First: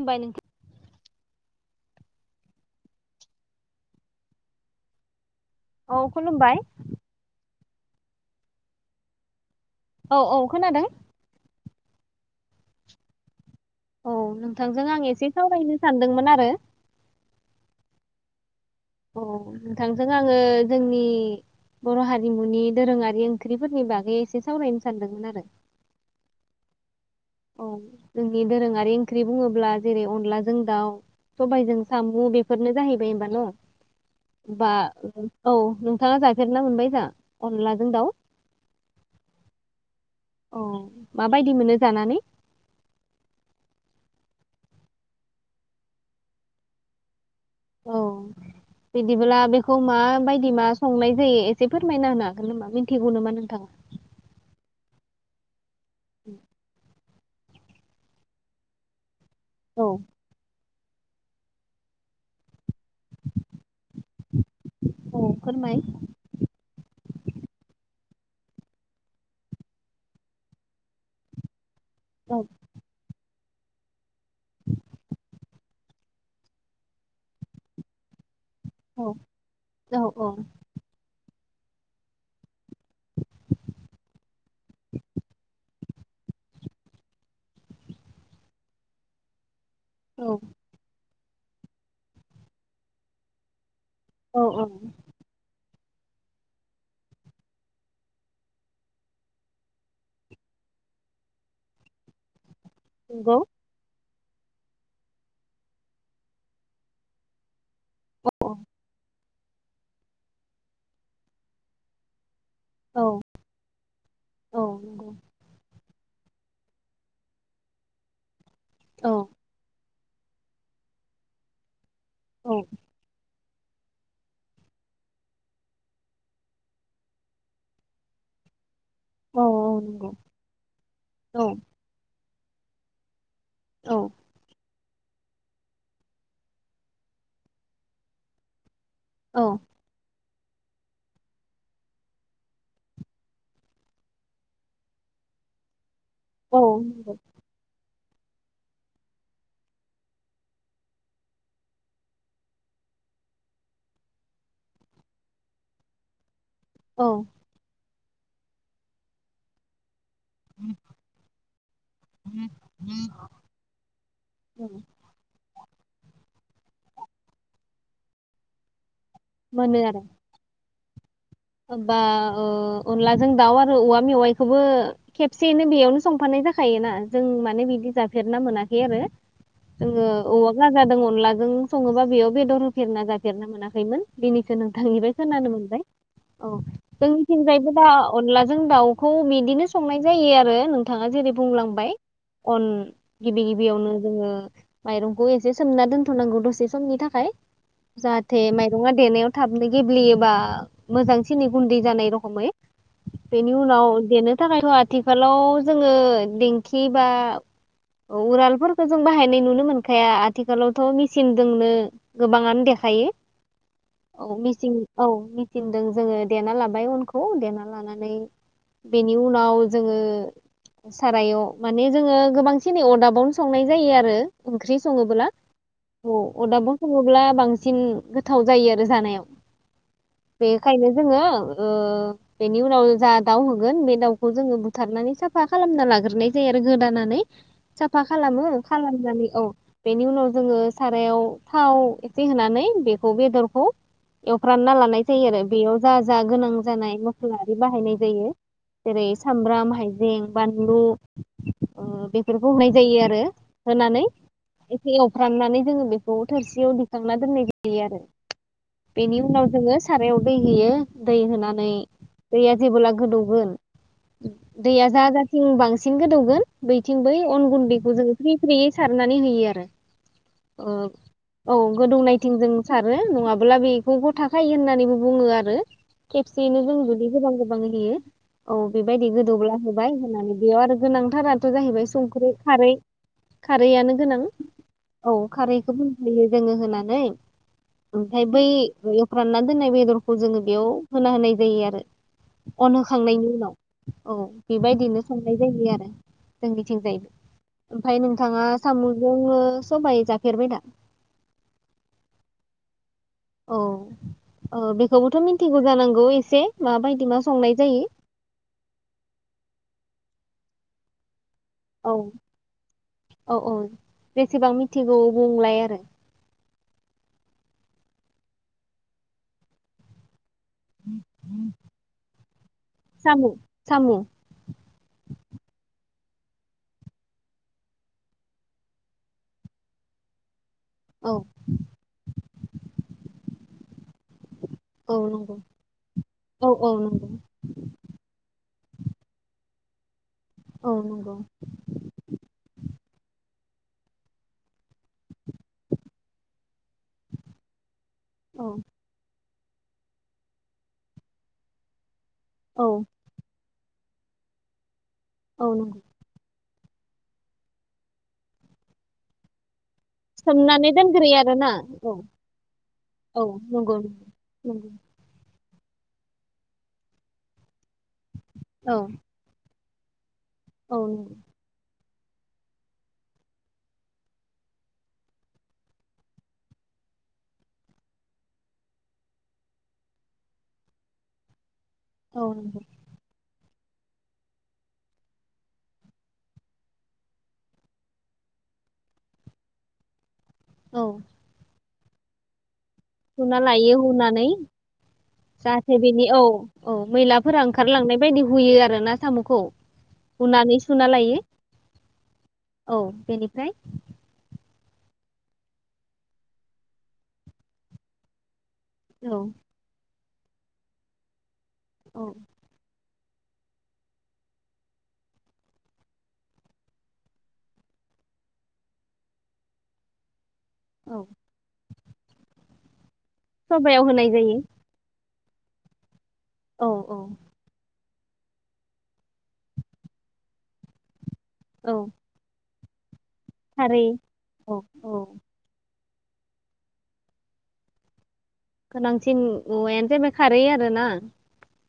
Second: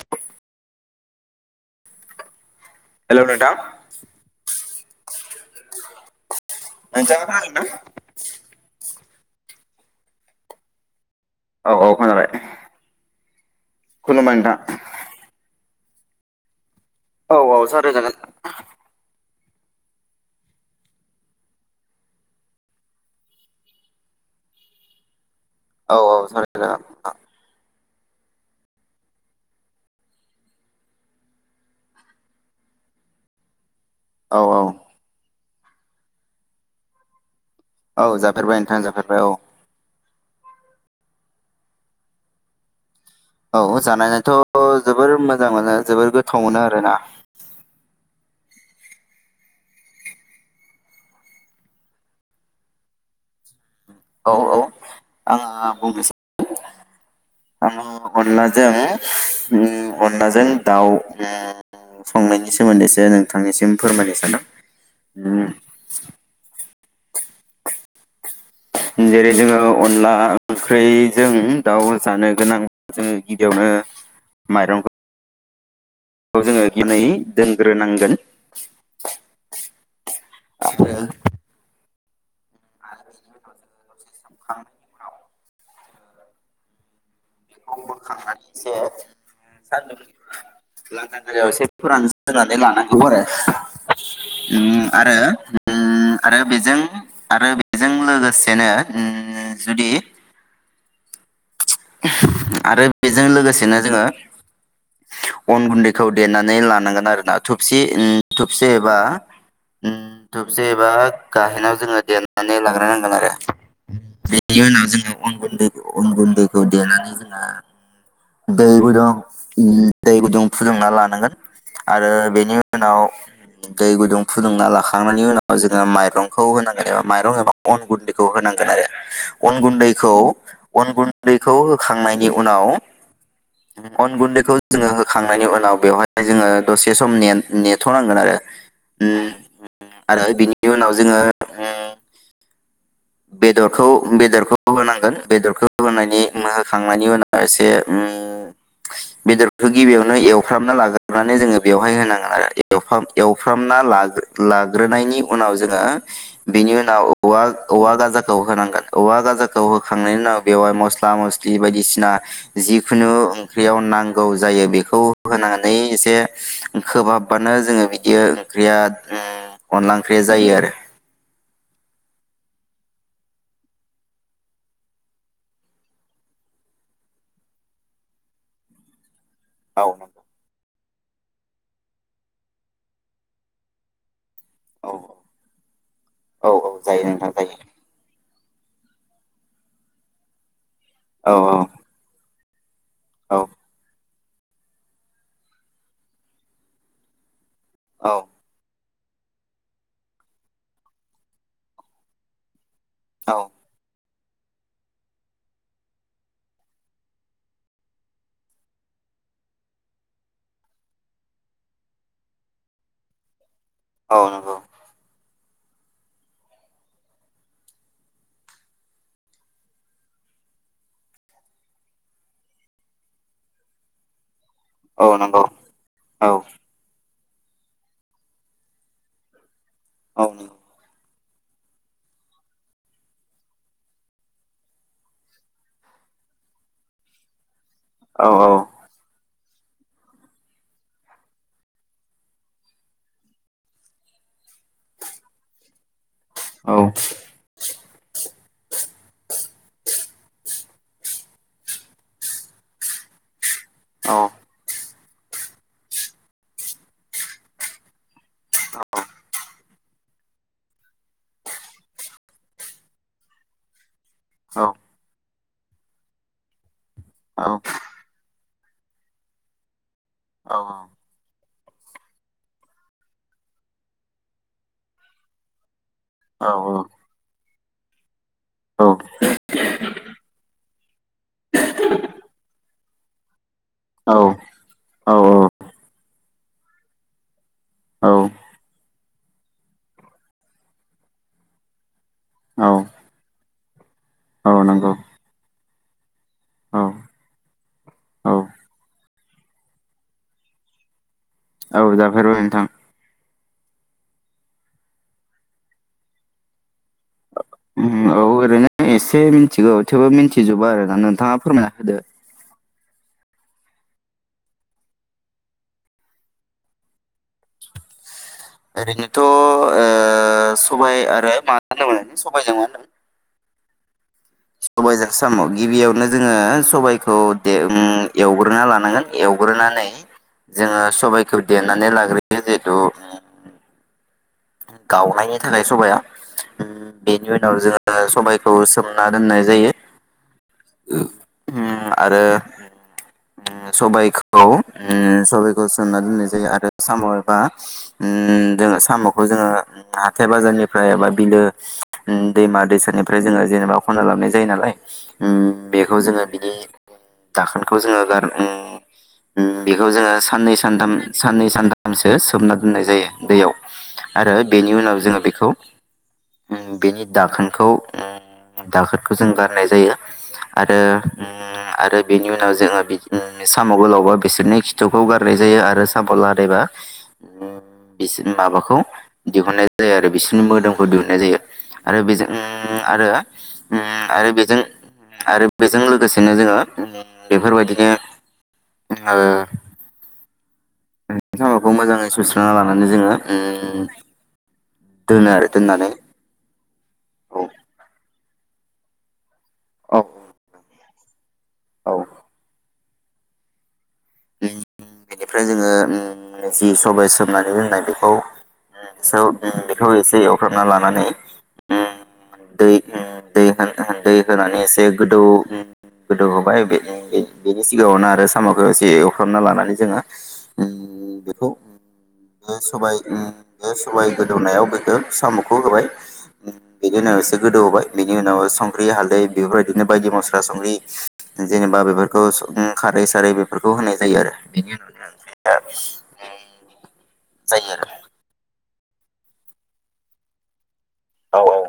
उबाय नोथां। हेलोव नोंथां औ खुलुमबाय नोंथां आ थारैनो औ औ खोनादों। औ औ खोनाबाय। औ खुलुमबाय नोंथां नोंथांजों आं एसे सावरायनो सानदोंमोन आरो। औ औ साराय जागोन। औ नोंथांजों आङो जोंनि बर हारिमुनि दोरोङारि ओंख्रिफोरनि बागै एसे सावरायनो सानदोंमोन आरो। औ औ सावराय जागोन। औ जोंनि दोरोङारि ओंख्रि बुङोब्ला जेरै-अनलाजों दाउ, सबायजों सामु बेफोरनो जाहैबाय होनबा न? औ औ बा ओ औ नोंथाङा जाफेरना मोनबाय जा? अनलाजों औ दाउ जाफेरबाय नोंथां जाफेरबाय औ। अह माबायदि मोनो जानानै? औ जानायनोथ जोबोर मोजां मोनो जोबोर गोथाव मोनो आरोना। औ बिदिब्ला बेखौ माबायदि मा संनाय जायो एसे फोरमायना होनो हागोन नामा मिन्थिगौ नामा नोंथाङा? औ औ आङो बुंनोसै आङो अनलाजों उम औ अनलाजों दाउ ओम संनायनि सोमोन्दै ए से नोंथांनिसिम फोरमायनो सानदों। औ फोरमाय जेरै-जोङो अनला ओंख्रिजों दाउ जानो औ गोनां जोंनि गिबियावनो माइरंखौ खौ जोङो गिनै दोनग्रोनांगोन। औ औ औ आरो खांनायखौ [unintelligible] [unintelligible] औ [unintelligible] एसे फोरानस्रोनानै लानांगौ आरो औ औ ओम आरो ओम आरो बेजों आरो बेजों लोगोसेनो ओम जुदि [inaudible] आरो बेजों नंगौ लोगोसेनो जोङो अन गुन्दैखौ देनानै लानांगोन आरोना थबसि ओम औ थबसि एबा ओम थबसि एबा गाहेनाव जोङो दे नानै औ लाग्रोनांगोन आरो ओम बिनि औ उनाव जोंङो नंगौ अन गुन्दै अन गुन्दै खौ देनानै जोंहा दैबो दं ओम दै गुदुं फुदुंना लानांगोन आरो औ बेनि उनाव दै गुदुं फुदुंना लाखांनायनि उनाव जोङो माइरंखौ होनांगोन एबा माइरं एबा अन गुन्दैखौ होनांगोन आरो औ अन औ नंगौ गुन्दैखौ अन गुन औ बेखौ होखांनाय नाय नि उनाव औ अन गुन्दैखौ जोङो होखांनायनि उनाव बेवहाय जोङो दसे सम ने-नेथ'नांगोन आरो उम औ आरो बिनि उनाव जोङो ओम बेदरखौ बेदरखौ होनांगोन बेदरखौ होनायनि औ मोनहोखांनायनि नंगौ उनाव एसे ओम बेदरखौ गिबियावनो एवफ्रामना लाग्रोनानै जोङो बेवहाय होनांगोन आरो एवफाम एवफ्रामना लाग्रो लाग्रोनायनि उनाव जोङो बेनि उनाव औ औवा औवा गाजाखौ होनांगोन औवा गाजाखौ हो खांनायनि उनाव बेवहाय मस्ला मस्लि बायदिसिना जिखुनु ओंख्रियाव नांगौ जायो बेखौ होनानै एसे खोबहाबबानो जोङो बिदि ओंख्रिया ओम अनला ओंख्रिया जायो आरो ओमबा ओ अनलाजों दाउ आरो औवा मेवाइखौबो खेबसेयैनो बेयावनो संफानाय जाखायोना जों माने बिदि जाफेरना मोनाखै आरो औ जोङो नंगौ औवा गाज जादों अनलाजों सङोबा बेयाव बेदर होफेरना जाफेरना मोनाखैमोन। दिनैसो औ नोंथांनिबाय खोनानो मोनबाय। औ जायो नोंथां जोंनिथिं जायो जायबो दा अनलाजों दाउखौ बिदिनो संनाय जायो आरो नों थांङा औ जेरै-बुंलांबाय उन गिबि गिबियावनो जोङो माइरंखौ एसे सोमना दोनथनांगौ दसे समनि थाखाय। औ जाहाथे माय नङा देनायाव थाबनो गेब्लेयोबा मोजांसिन गुन्दै जानाय रखमै औ बेनि उनाव देनो थाखायथ आथिखालाव जोङो दिंखि बा उरालफोरखौ जों बाहायनाय नुनो मोनखाया आथिखालावथ मेचिनजोंनो गोबाङानो देखायो। औ मिसिं औ मि थिनदों जोङो देना लाबाय अनखौ देना लानानै बेनि उनाव जोङो सारायाव माने जोङो गोबांसिनै अरदाबावनो संनाय जायो आरो। ओंख्रि औ सोङोब्ला नंगौ औ औ अदाबाव संङो ब्ला बांसिन गोथाव जायो आरो जानायाव। औ नंगौ बेखायनो‌ जोङो ओ बेनि उनाव जा दाउ होगोन बे दाउखौ जोङो बुथारनानै साफा खालामना लाग्रोनाय जायो आरो गोदानानै। साफा औ खालामो खालामनानै औ बेनि उनाव जोङो सारायाव थाव एसे होनानै बेखौ बेदरखौ एवफ्रानना लानाय सै आरो बेयाव जा जा गोनां जानाय मस्ला आरि बाहायनाय जायो। जेरै-सामब्राम, हायजें, बानलु ओ बेफोरखौ होनाय जायो आरो, होनानै एसे एवफ्रामनानै जोङो बेखौ थोरसियाव दिखांना दोननाय जायो आरो, बेनि उनाव जोंङो सारायाव दै होयो दै होनानै दैया जेबोला गोदौगोन दैया जा थिं बांसिन गोदौगोन बै थिं बै अन गुनन्द बेखौ जोंङो फ्रि फ्रि सारनानै होयो आरो। अ औ गोदौनायथिं जों सारो नङाब्ला बेखौखौ थाखायो होननानै बो बुंङो आरो। खेसेयनो जों जुदि गोबां गोबां बांयै होयो औ बेबायदि गोदौब्ला होबाय होननानै बेयाव आरो गोनांथाराथ जाहैबाय संख्रि, खारै खारैआनो गोनां औ खारैखौ बुंफैयो। जोंङो होननानै ओमफ्राय बै फ्रानना दोननाय बेदरखौ जोङो बेयाव होना होनाय जायो आरो। अन होखांनायनि उनाव औ नंगौ बेबायदिनो संनाय जायो आरो। जोंनिथिं औ जायबो ओमफ्राय नोंथाङा औ सामु नोंङो सबाय जाफेरबाय दा? औ जाफेरबाय नोंथां। औ औ बेखौबोथ मिथिगौ जानांगौ एसे माबाय उम औ ओरैनो एसे मिथिगौ थेवबो मिनथि जोबा आरो ना नोंथाङा फोरमायना औ होदो औ औ बेसेबां मिथिगौ बुंलाय आरो ओरैनोथ ओ सबाय आरो मा होनदोमोन सबायजों मा होनदोंमोन? साम' साम' सबायजों साम'गिबियावनो जोङो सबाइखौ दे उम एवग्रोना लानांगोन एवग्रोनानै जोङो औ सबाइखौ देनानै लाग्रोयो जिहेतु उम औ नंगौ गावनायनि थाखाय सबाया औ औ नंगौ बेनि उनाव जोङो सबाइखौ सोमना दोननाय जायो। औ नंगौ। उम आरो उम सबायखौ उम खौ बेखौ सोमना दोननाय जायो आरो साम'एबा उम औ जोङो साम'ख बो जोङो उम हाथाय बाजारनिफ्राय एबा बिलो उम दैमा औ दैसानिफ्राय जोङो जेनेबा खनना लाबनाय जायो नालाय उम औ नंगौ बेखौ जोङो बिदि दाखोनखौ जोङो गारौ उम उम बेखौ जोङो सानै सोमनानै सानथाम दोनग्रोयो साननै आरोना औ सानथामसो सोमना दोननाय जायो औ दैयाव नंगौ आरो नंगौ बेनि उनाव जोङो बेखौ उम बेनि दाखोनखौ ओम नंगौ दाखोनखौ जों गार होननाय जायो। औ आरो नंगौ होम आरो बेनि उनाव जोङो बिदिनो साम गोलावबा बिसोरनि खिथुखौ गारनाय जायो आरो साम लादायबा बिसिनि माबाखौ दिहुननाय जायो आरो बिसोरनि मोदोमखौ दिहुननाय जायो। आरो औ बेजों नंगौ आरो होम आरो बेजों आरो बेजों लोगोसेनो जोङो होम बेफोरबायदिनो ओ औ मखौ मोजाङै सुस्रां लानांग मानो जोङो हुना ओ लायो हुनानै जाहाथे बेनि औ औ औ मैलाफोरा ओंखारलांनाय बायदि हुयो आरो ना सामखौ औ हुनानै सुना लायो औ औ बेनिफ्राय बेनि बेनिफ्राय जोङो ओ जि सबाय सोमनानै दोननाय बेखौ ओम औ सौ ओम बेखौ ए दै एवख्रांना लानानै औ होम दै होना दै होनानै एसे गोदौ ओम गोदौ होबाय बेनि बेनि सिगाङावनो आरो साम खौ एसे बे एवफ्रामना लानानै जोङो ओम औ बेखौ बे सबाय ओम बे सबायाव सबाय होनाय जायो गोदौनायाव होदो साम खौ होबाय। औ औ बिदिनो एसे गोदौ होबाय। बिनि उनाव संख्रि हालदै बेफोरबायदिनो बायदि मस्ला संख्रि औ जेनेबा बेफोरखौ स ओ खारै सारै बेफोरखौ खारै होनाय जायो आरो औ बेनि औ उनाव जों ओ जायो आरो गोनांसिन मुवायानो जाबाय खारहै आरोना औ औ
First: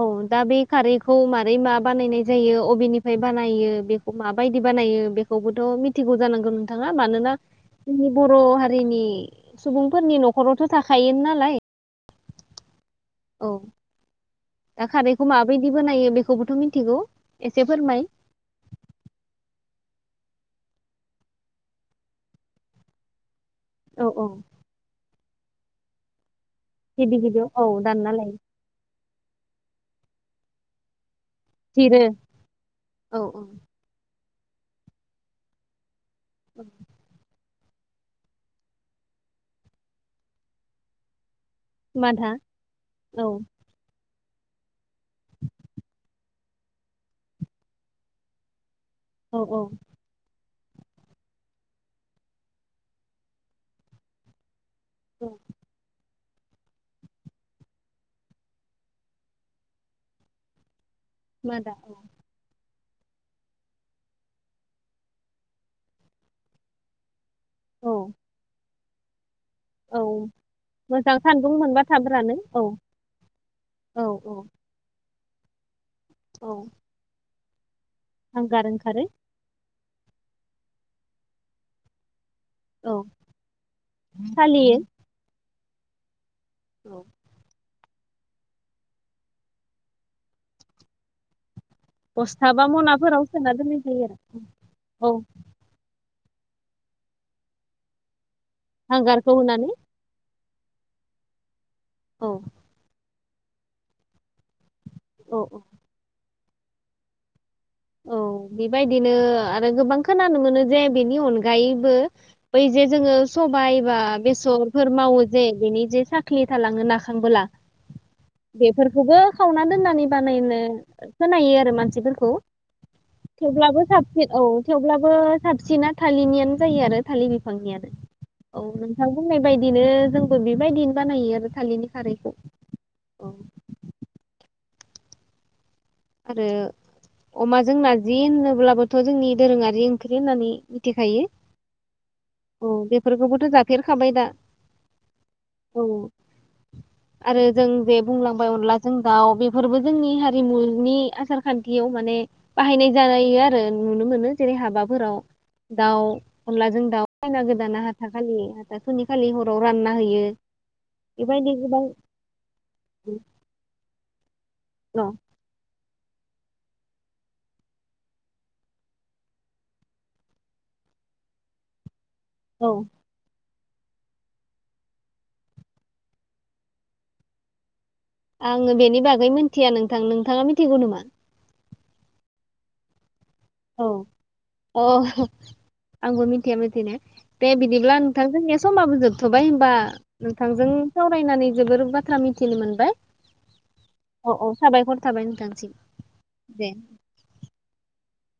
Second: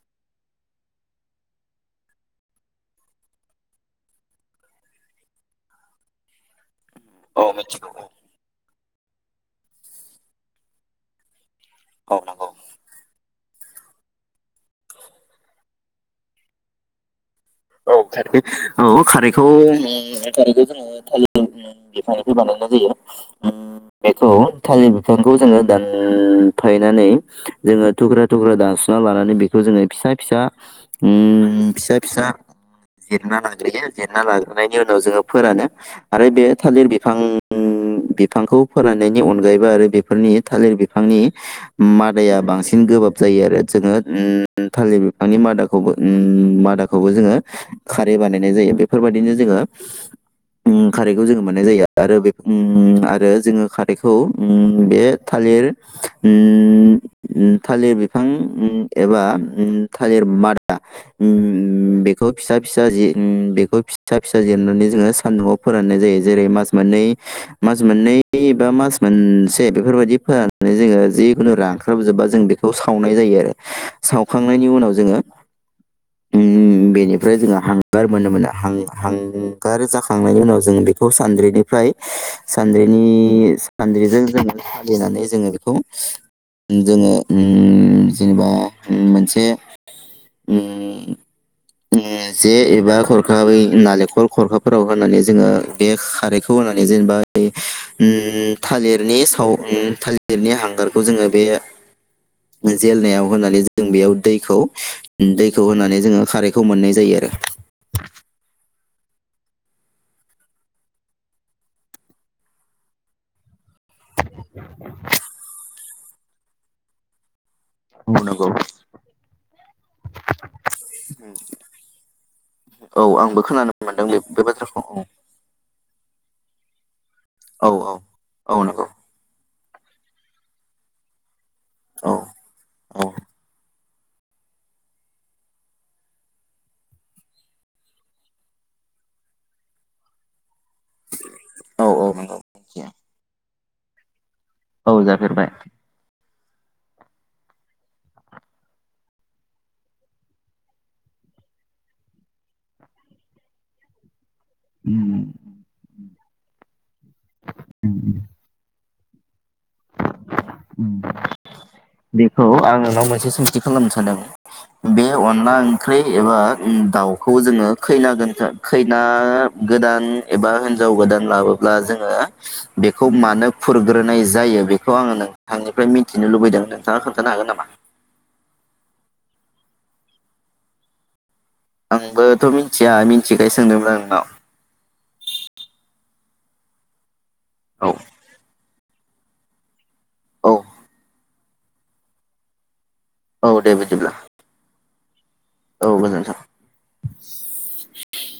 औ दा बे खारैखौ मारै मा बानायनाय जायो अबेननिफ्राय बानायो बेखौ माबायदि बानायो बेखौबोथ मिथिगौ जानांगौ थाङा मानोना औ मिथिगौ जोंनि औ बर हा रिनि सुबुंफोरनि नखरावथ था हायो नालाय औ नंगौ। औ दा खारैखौ माबै दि बानायो बेखौबोथ मिन्थिगौ। औ खारदै औ खारैखौ ए खारैखौ जोङो थालिर दफां बिफांनिफ्राय बानायनाय जायो। ओम औ औ बेखौ थालिर सोंगौ जोंगो दान फायनानै गिबि गिबियाव औ जोङो दानना थुख्रा लायो थुख्रा दानसना लानानै बेखौ जोङो फिसा फिसा उम फिसा जिरो फिसा उम औ जिरना औ लाग्रोयो जे ना लाग्रोनाय नि उनाव जोङो फोरानो आरो बे थालिर बिफां उम बिफांखौ फोराननायनि अनगायैबो आरो बेफोरनि थालिर बिफांनि मादा मादाया बांसिन गोबाब औ जायो आरो जोङो उम थालिर बिफांनि मादाखौ उम मादाखौबो जोङो खारै बानायनाय जायो बे फोरबायदिनो औ जोङो औ उम खारैखौ जोङो मोननाय जायो आरो बे उम आरो जोङो खारैखौ उम बे औ थालिर उम उम थालिर बिफां उम एबा उम थालिर मादा मादा औ सा फिसा जि उम बेखौ फिसा फिसा जिरनानै जोङो सान्दुंआव फोराननाय जायो जेरै -मास मोननै मास औ मोननै बा मास मोनस दे औ बेफोरबायाददि फोराननानै जोङो मोजां सान्दुं जिखुनु मोनबा थाब रानख्राबजोबबा रानो जों औ बेखौ सावनाय जायो आरो औ औ सावखांनायनि उनाव जोङो औ फ्राय जोंहा हां गार मोनो मोना हांगार हां ओंखारो हां गार जाखांनायनि उनाव जों बेखौ सानद्रिनिफ्राय सानद्रिनि औ सानद्रिजों जोङो सालियो सालिनानै जोङो बे खौ औ जोंङो उम जेनेबा मोनसे उम ओम बस्था जे बा एबा मनाफोराव सोना खरखाबै दोननाय जायो नालेंखर खरखाफोराव आरो औ होनानै जोङो बे खा खारैखौ होनानै जेनेबा उम थालिरनि हांगारखौ साव होनानै उम थालिर गिदिरनि हांगारखौ जोङो बे औ जेल नायाव। होननानै जों बेयाव दैखौ औ औ दैखौ होनानै जोङो। खारेग खौ मोननाय जायो आरो औ बेबायदिनो आरो गोबां खोनानो मोनो जे बेनि अनगायैबो बै जे जोङो सबायाइ बा बेसरफोर मावो जे बिनि जे साख्रि थालाङोना खांबोला नंगौ बेफोरखौबो खावना दोननानै बानायनो खोनायो आरो मानसिफोरखौ औ आंबो खोनानो थेवब्लाबो मोनदों बे साबसिन बे औ बाथ्राखौ औ थेवब्लाबो साबसिना थालिरनियानो जायो आरो थालिर औ बिफांनियानो औ नंगौ नोंथां बुंनाय बेबायदिनो जोंबो बेबायदिनो बानायो आरो थालिरनि औ खारैखौ औ आरो अमाजों नारजि होनोब्लाबोथ जोंनि दोरोङारि ओंख्रि होननानै मिथिखायो औ औ नंगौ औ बेफोरखौबोथ जाब फेरखाबाय दा? औ जफेरबाय। औ आरो जों जे बुंलांबाय अनलाजों दाउ बेफोरबो जोंनि हारिमु नि आसार खान्थियाव माने बाहायनाय जायो आरो नुनो मोनो जेरै हाबाफोराव दाउ अनलाजों दाउ खैना गोदाना हाथााखालि हाथा सनि खालि हर ओम गोबां बेखौ आं नोंनाव मोनसे सोंथि खालामनो सानदों? बे न' अनला ओं ओख्रि एबा दाउखौ जोङो खैना गोदानखो खैना गोदान एबा हिनजाव गोदान लाबोब्ला जोङो औ बेखौ मानो खुरग्रोनाय जा जायो बेखौ आङो नोंथांनिफ्राय मिथिनो लुबैदों नोंथाङा खोन्थानो हागोन नामा? आङो बेनि बागै मिथिया नोंथां नोंथाङा मिथिगौ नामा? आंबोथ मिन्थिया मि थिखाय औ सोंदोंमोन नोंनाव अ । आंबो मिथिया मिथिनो। दे बिदिब्ला नोंथां जोंनिया समाबो जोबथ'बाय होमबा? औ नोंथांजों सावरायनानै जोबोर बाथ्रा मिथिनो मोनबाय । औ दे बिदिब्ला। थाबाय। नांसि औ गोजोन्थों। दे। [unintelligible]